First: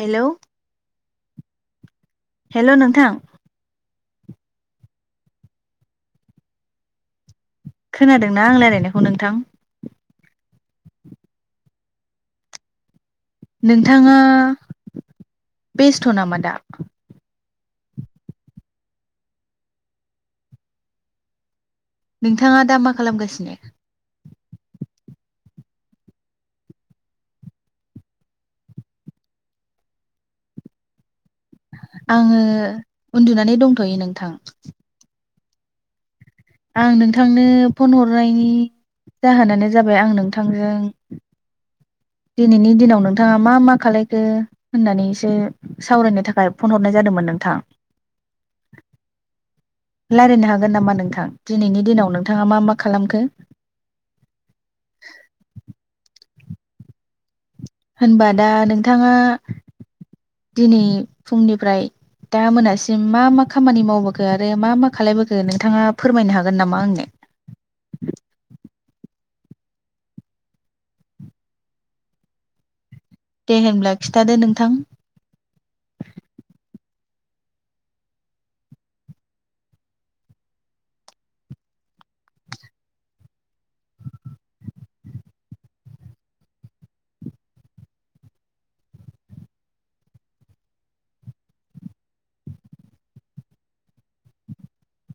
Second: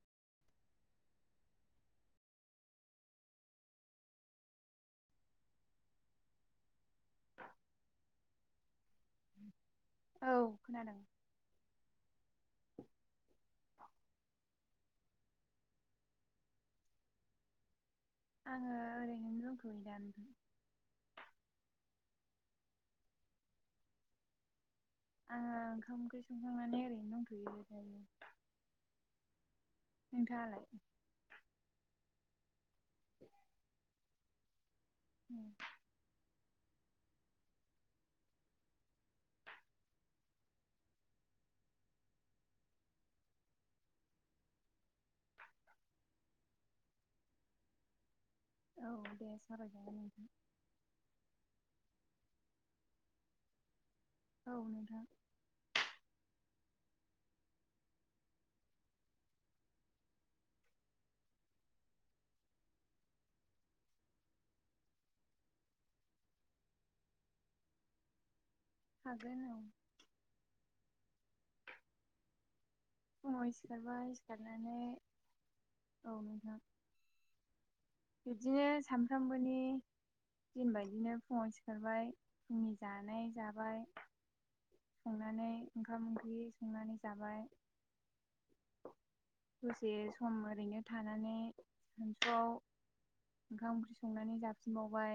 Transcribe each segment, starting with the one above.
Hello hello नोंथां [inaudible] खोनादोंना आं रायलाय खौ नोंथां। औ खोनादों नोंथाङा बेस्थ नामादा आंयो ओरैनो दंथयो दा नोंथाङा दा मा खालामगासिनो। आङो ओंखाम ओंख्रि संखांनानै ओरैनो दंथयो नोंथाङालाय। आङो उन्दुनानै दंथयो नोंथां। [inaudible] आं नोंथांनो फन हरनायनि जाहोनानो जाबाय आं नोंथांजों दिनैनि दिनाव नोंथाङा मा मा खालायखो होननानै एसे सावरायनो थाखाय फन हरनाय जादोंमोन नोंथां औ दे सावरायजागोन नोंथां रायलायनो हागोन नामा नोंथां दिनैनि दिनाव नों नोंथाङा मा मा खालामखो? औ नोथां होनबा दा नोंथाङा दिनै फुंनिफ्राय दा मोनासिम मा मा खामानि मावबोखो आरो मा मा खालबोखो नोंथाङा फोरमायनो हागोन नामा आंनो हागोन औ फुङाव दे होनब्ला सिखारबाय खिथादो नोंथां सिखारनानै औ नोंथां बिब्दिनो सानफ्रामबोनि दिन बदिनो फुङाव सिखारबाय फुंनि जानाय जाबाय संनानै ओंखाम ओंख्रि संनानै जाबाय दसे सम ओरैनो थानानै सानसुआव ओंखाम ओंख्रि संनानै जाफिनबावबाय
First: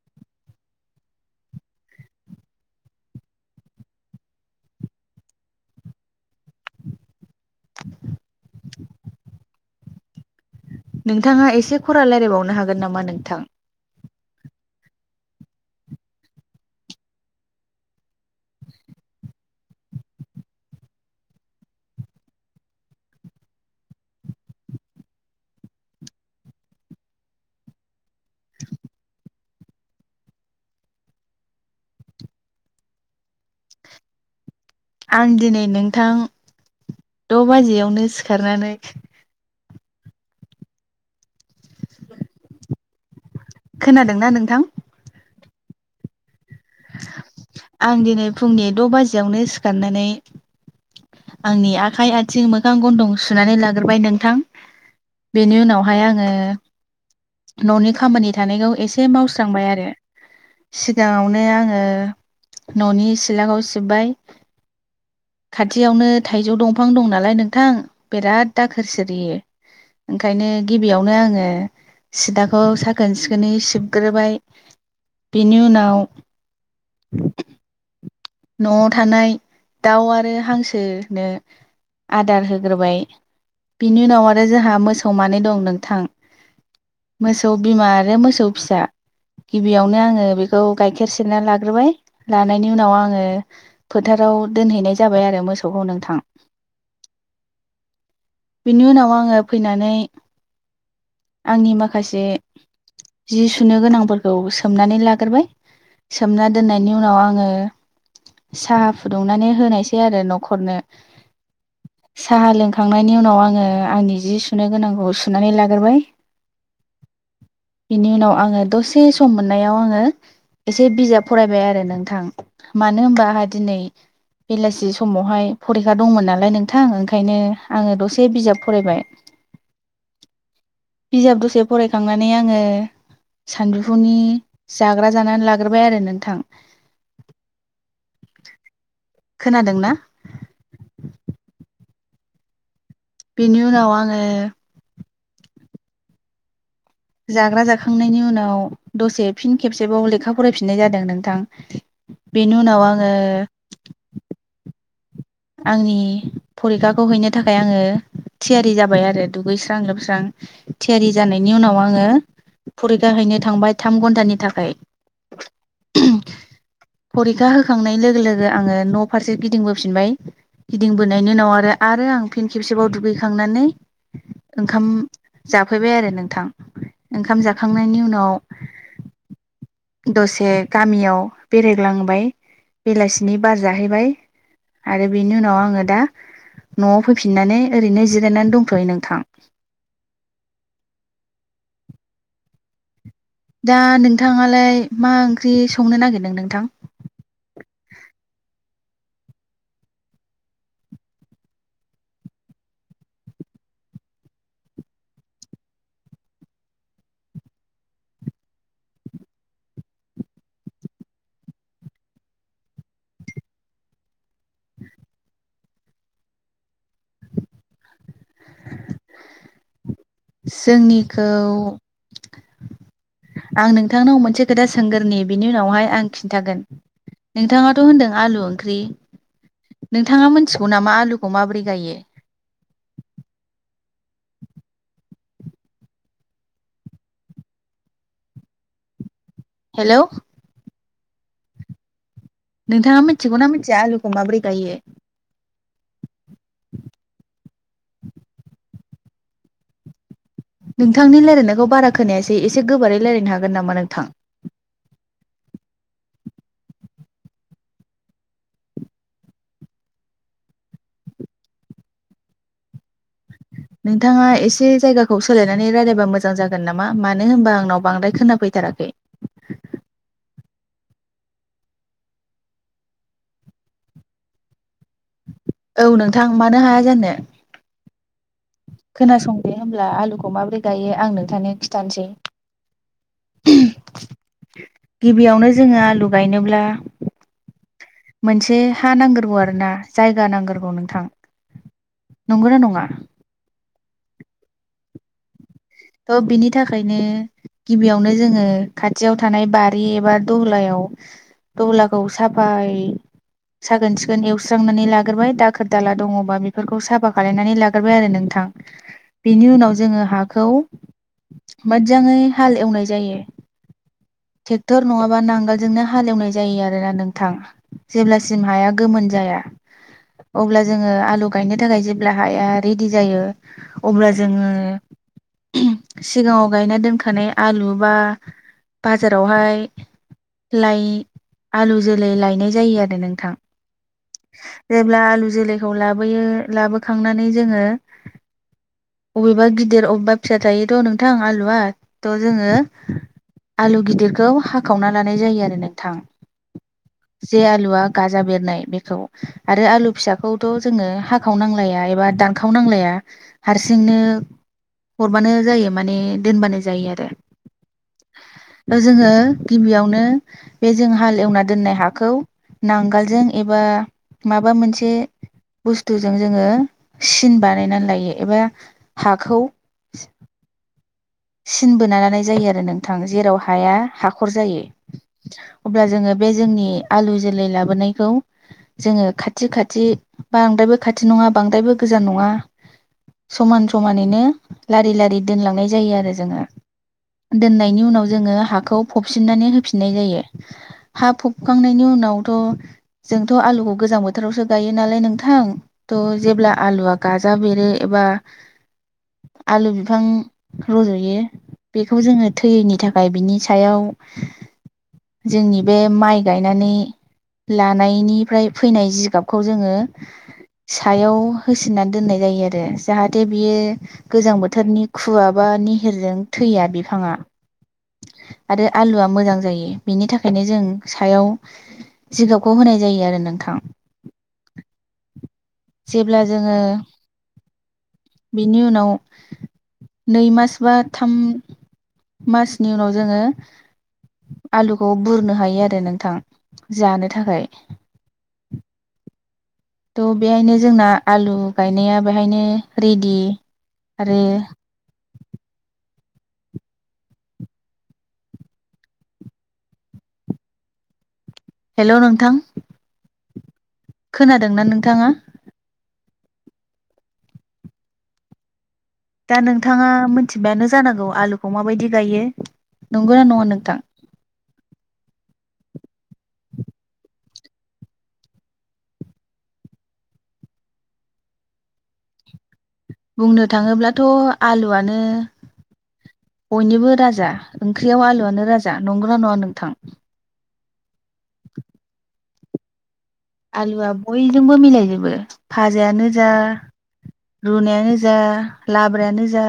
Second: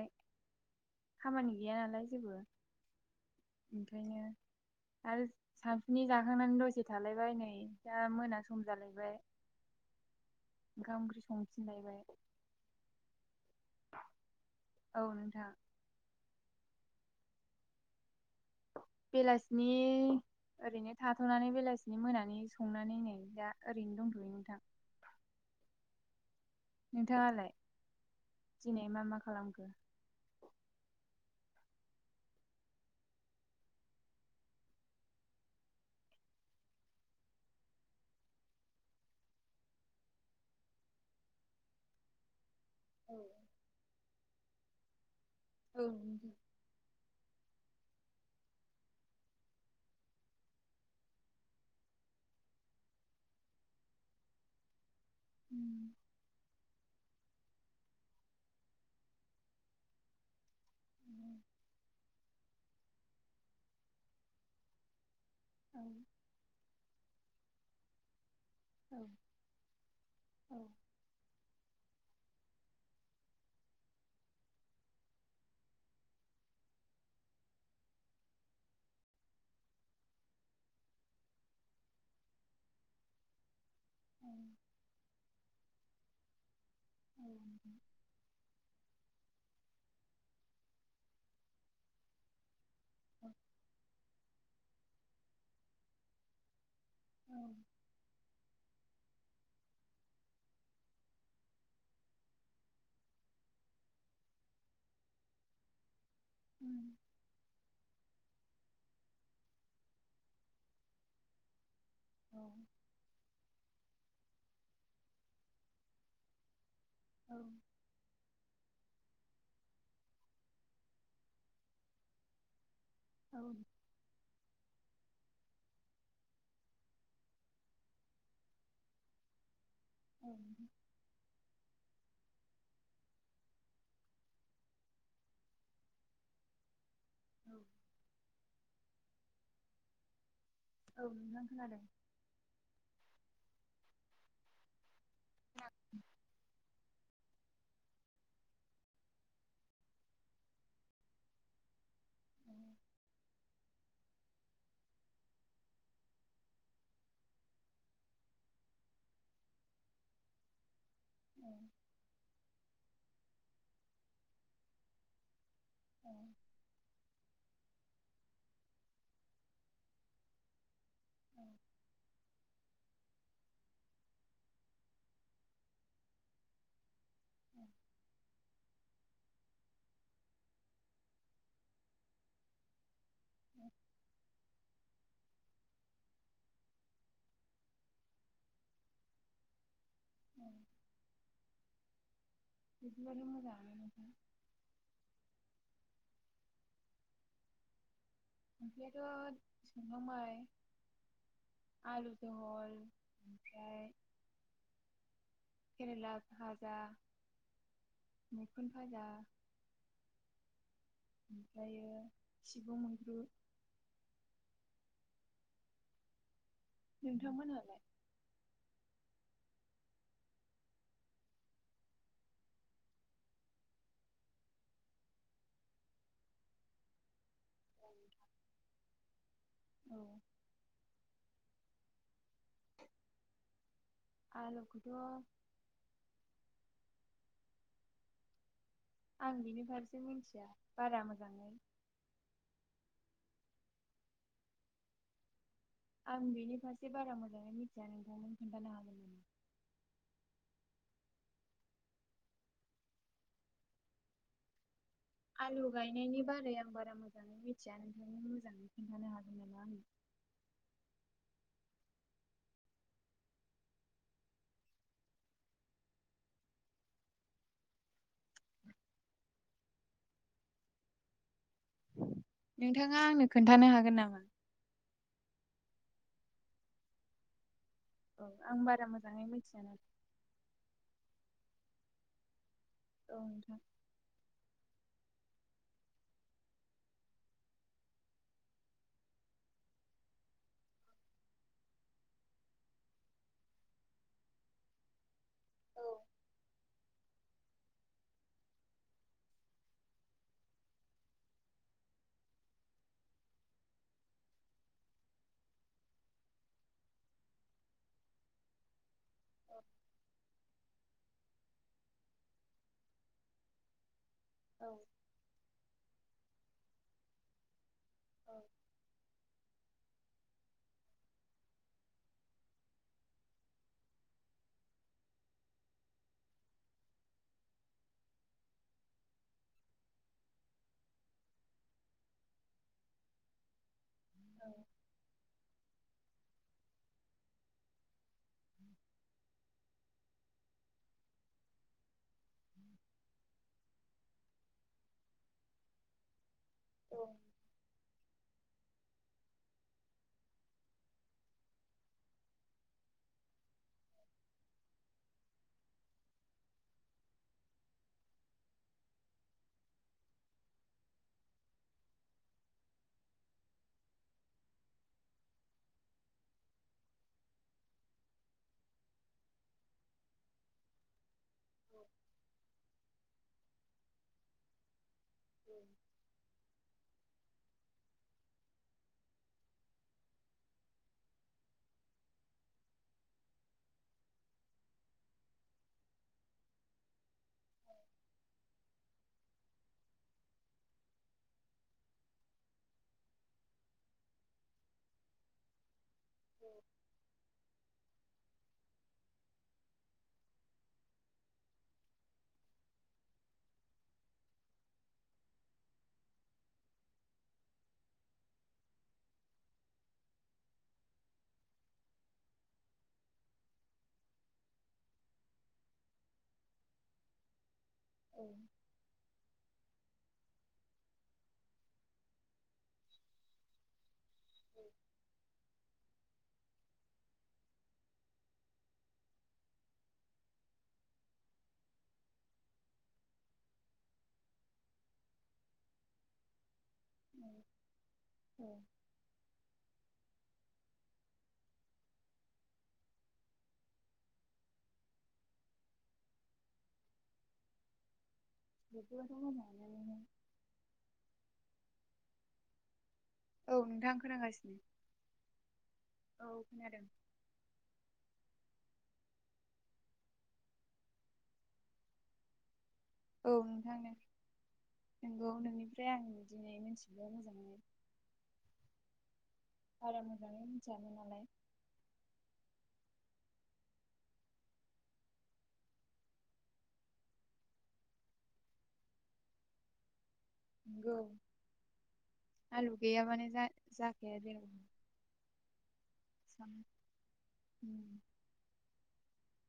खामानि गैया नालाय जेबो ओंखायनो आरो सानसुनि जाखांनानै दसे थालायबाय नै दा मोना सम जालायबाय ओंखाम ओंख्रि नोंथाङा एसे संफिनलायबाय खरा रायज्लायबावनो हागोन नामा नोंथां औ नोंथां बेलासिनि ओरैनो थाथ'नानै बेलासिनि मोनानि संनानै नै दा ओरैनो दंथ'योै नोंथां नोंथाङालाय दिनै मा मा खालामखो? आं दिनै नोंथां द' बाजियावनो सिखारनानै [inaudible] औ खोनादोंना नोंथां औ आं दिनै फुंनि द' बाजियावनो सिखारनानै आंनि आखाइ आथिं मोखां गन्थं सुनानै लाग्रोबाय नोंथां बेनि उनावहाय आङो न'नि खामानि थानायखौ एसे मावस्रांबाय आरो सिगाङावनो आङो न'नि सिलाखौ सिब्बाय औ खाथियावनो नोंथां थाइजौ दंफां दं नालाय नोंथां बेराद दाखोर सिरियो ओंखायनो गिबियावनो आङो सिलाखौ साखोन सिखोनै सिबग्रोबाय बेनि उनाव न'आव थानाय दाउ आरो हांसोनो आदार होग्रोबाय बिनि उनाव आरो जोंहा मोसौ मानै दं नों थां मोसौ बिमा आरो मोसौ फिसा गिबियावनो आङो बेखौ गाइखेर सेरना लाग्रोबाय लानायनि उनाव आङो फोथाराव दोनहैनाय जाबाय आरो मोसौखौ नोंथां औ बिनि उनाव आङो फैनानै आंनि माखासे जि सुनो गोनांफोरखौ सोमनानै लाग्रोबाय सोमना दोननायनि उनाव आङो साहा फुदुंनानै होनायसै आरो न'खरनो साहा लोंखांनायनि उनाव आङो- आंनि जि सुनो गोनांखौ सुनानै लग्रोबाय- बिनि उनाव आङो दसे सम मोननायाव आङो एसे बिजाब फरायबाय आरो नोंथां। मानो होनबा आंहा दिनै बेलासि समावहाय फरिखा दंमोन नालाय नोंथां ओंखायनो आङो दसे बिजाब फरायबाय बिजाब दसे फराय खांनानै आङो सानजुफुनि जाग्रा जानानै लाग्रोबाय आरो नोंथां। [inaudible] खोनादोंना? औ नोंथां‌ खोनादों। बिनि उनाव आङो [inaudible] जाग्रा जाखांनायनि उनाव दसे फिन खेबसेबाव लेखा फरायफिननाय जादों नोंथां बेनि उनाव आङो आंनि फरिखाखौ हैनो थाखाय आङो थियारि जाबाय आरो दुगैस्रां लोबस्रां। थियारि जानायनि उनाव आङो फरिखा हैैनो थांबाय थाम घन्टानि थाखाय। खोनादों फरिखा हो खांनाय लोगो लोगो आङो न' फारसे गिदिंबोफिनबाय गिदिंबोनायनि उनाव आरो आरो आं फिन खेबसेबाव दुगैखांनानै ओंखाम जाफैबाय आरो नोंथां ओंखाम जाखांनायनि उनाव दसे गामियाव बेरायग्लांबाय बेलासि नि बार जाहैबाय। आरो बेनि उनाव आङो दा न'आव फैफिननानै ओरैनो जिरायनानै दंथ'यो नोंथां। बिदिबाथ' मोजाङानो दा नोंथां नोंथाङालाय मा ओंख्रि सं संनो नागिरदों नोंथां? ओंख्रियाथ' संखांबाय आलु जहल ओमफ्राय केरेला फाजा, मैखुन फाजा ओमफ्रायो सिबुं मैद्रु। नोंथांमोनहालाय? [inaudible] जोंनिखौ आं नोंथांनाव मोनसे खोथा सोंगोरनि बिनि उनावहाय आं खिन्थागोन नोंथाङाथ' होन्दों आलु ओंख्रि औ नोंथाङा मिथिगौ नामा आलुखौ माबोरै जायो आलुखौथ' आं बिनि फारसे हेलौ मिनथिया बारा मोजांयै नोंथाङा मिथिगौना मिथिया आलुखौ माबोरै गायो? आं बिनि फारसे बारा मोजाङै मिथिया नोंथां नों खोन्थानो हागोन नामा? नोंथांनि रायलायनायखौ बारा खोनायासै एसे गोबारै रायलायनो हागोन नामा नोंथां? आलु गायनायनि बारै आं बारा मोजाङै मिथिया नोंथांङा मोजाङै खिन्थानो हागोन नामा आंनो? नोंथाङा एसे जायगाखौ सोलायनानै रायलायबा मोजां जागोन नामा मानो होनबा आंनाव बांद्राय खोनाफैथाराखै। नोंथाङा आंनो खोन्थानो हागोन नामा? औ नोंथां मानो हाया जानो औ आं बारा मोजाङै खोनासंदो मिथिया ना। होनब्ला आलुखौ माबोरै गायो आं नों थांनो खिथानोसै औ नोंथां‌ गिबियावनो जोङो आलु गायनोब्ला मोनसे हा नांग्रोगौ आरो ना जायगा नांग्रोगौ नोंथां नंगौना नङा? औ थ' बिनि थाखायनो गिबियावनो जोङो खाथियाव थानाय बारि एबा दहलायाव दहलाखौ साफायै साखोन-सिखोन एवस्रांनानै लाग्रोबाय दाखोर दाला दङबा बेफोरखौ साफा खालायनानै लाग्रोबाय आरो नोंथां। बेनि उनाव जोङो हाखौ मोजाङै हाल एवनाय जायो औ टेक्टर नङाबा नांगोलजोंनो हा हालेवनाय जायो आरोना नोंथां औ जेब्लासिम हाया गोमोन जाया अब्ला जोङो आलु गायनो थाखाय जेब्ला हाया रेडि जायो अब्ला जोङो सिगाङाव गायना दोनखानाय आलु बा बाजारावहाय लाय आलु जोलै लायनाय जायो आरो नोंथां। जेब्ला आलु जोलै खौ लाबोयो लाबोखांनानै जोङो अबेबा गिदिर अबेबा फिसा थायोथ' नोंथां आलुआ थ' जोङो आलु गिदिरखौ हाखावना लानाय जायो आरो नोंथां औ जे आलुआ गाजा बेरनाय बेखौ आरो आलु फिसाखौथ' जोङो हाखावनांलाया एबा दानखावनांलाया हारसिंनो हरबानो जायो माने दोनबानो जायो आरो जोङो गिबियावनो बे जों हाल एवना दोननाय हाखौ नांगोलजों एबा माबा मोनसे बुस्थुजों जोङो सिन बानायनानै लायो एबा हाखौ [inaudible] सिन बोना लानाय जायो आरो नोंथां जेराव हाया हाखर जायो अब्ला जोङो बे जोंनि आलु जोलै लाबोनायखौ जोङो खाथि खाथि बांद्रायबो खाथि नङा बांद्रायबो गोजान नङा समान समानैनो लारि लारि दोनलांनाय जायो आरो जोङो दोननायनि उनाव जोङो हाखौ फबफिननानै होफिननाय जायो हा फबखांनायनि उनावथ' जोंथ' आलुखौ गोजां बोथोरावसो गायो नालाय नोंथां थ' जेब्ला आलुआ गाजा बेरो एबा आलु बिफां रज' यो बेखौ जोङो थैयैनि थाखाय बिनि सायाव जोंनि बे माइ गायनानै लानायनिफ्राय फैनाय जिगाबखौ जोङो सायाव होसिननानै दोननाय जायो आरो जाहाथे बियो गोजां बोथोरनि खुवा बा नि हिरजों थैया बिफाङा औ आरो आलुआ मोजां जायो। बिनि थाखायनो जों सायाव जिगाबखौ होनाय जायो आरो नोंथां। उम जेब्ला जोङो बिनि उनाव नै मास बा थाम मासनि उनाव जोङो आलुखौ बुरनो हायो आरो नोंथां जानो थाखाय औ थ' बेहायनो जोंना आलु गायनाया बेहायनो रेडि आरो [unintelligible] हेल' नोंथां औ नोंथां खोनागासिनो खोनादोंना नोंथाङा? औ खोनादों दा नोंथाङा मिथिबायानो जानांगौ आलुखौ माबायदि गायो नंगौना औ नङा नोंथां नंगौ नोंनिय ओमफ्राय आं दिनै मिथिबाय मोजाङै बारा मोजाङै मिथियामोन नालाय। बुंनो थाङोब्लाथ' आलुआनो बयनिबो राजा, ओंख्रियाव आलुआनो राजा, नंगौना नङा नोंथां? औ। [inaudible] आलु जा आलुआ जाखाया बयजोंबो जेरावबो मिलायजोबो। फाज जायानो जा रुनायानो जा लाब्रायानो जा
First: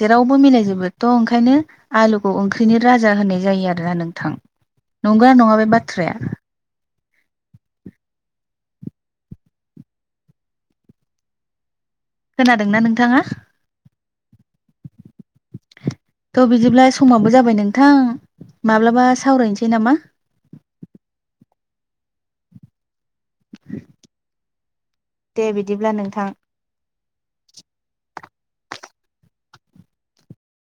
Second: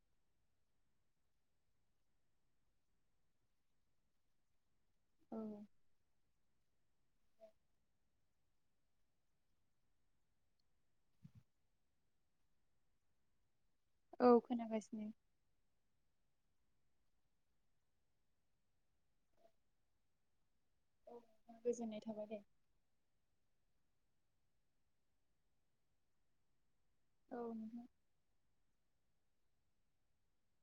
जेरावबो मिलायजोबो थ' ओंखायनो आलुखौ ओंख्रिनो राजा होनाय जायो आरोना नोंथां। नंगौ औ नङा बे बाथ्राया? खोनादोंना नोंथाङा? औ खोनागासिनो। थ' बिदिब्ला समाबो जाबाय नोंथां माब्लाबा सावरायनोसै नामा? औ नोंथां गोजोननाय थाबाय दे। दे बिदिब्ला नोंथां। औ।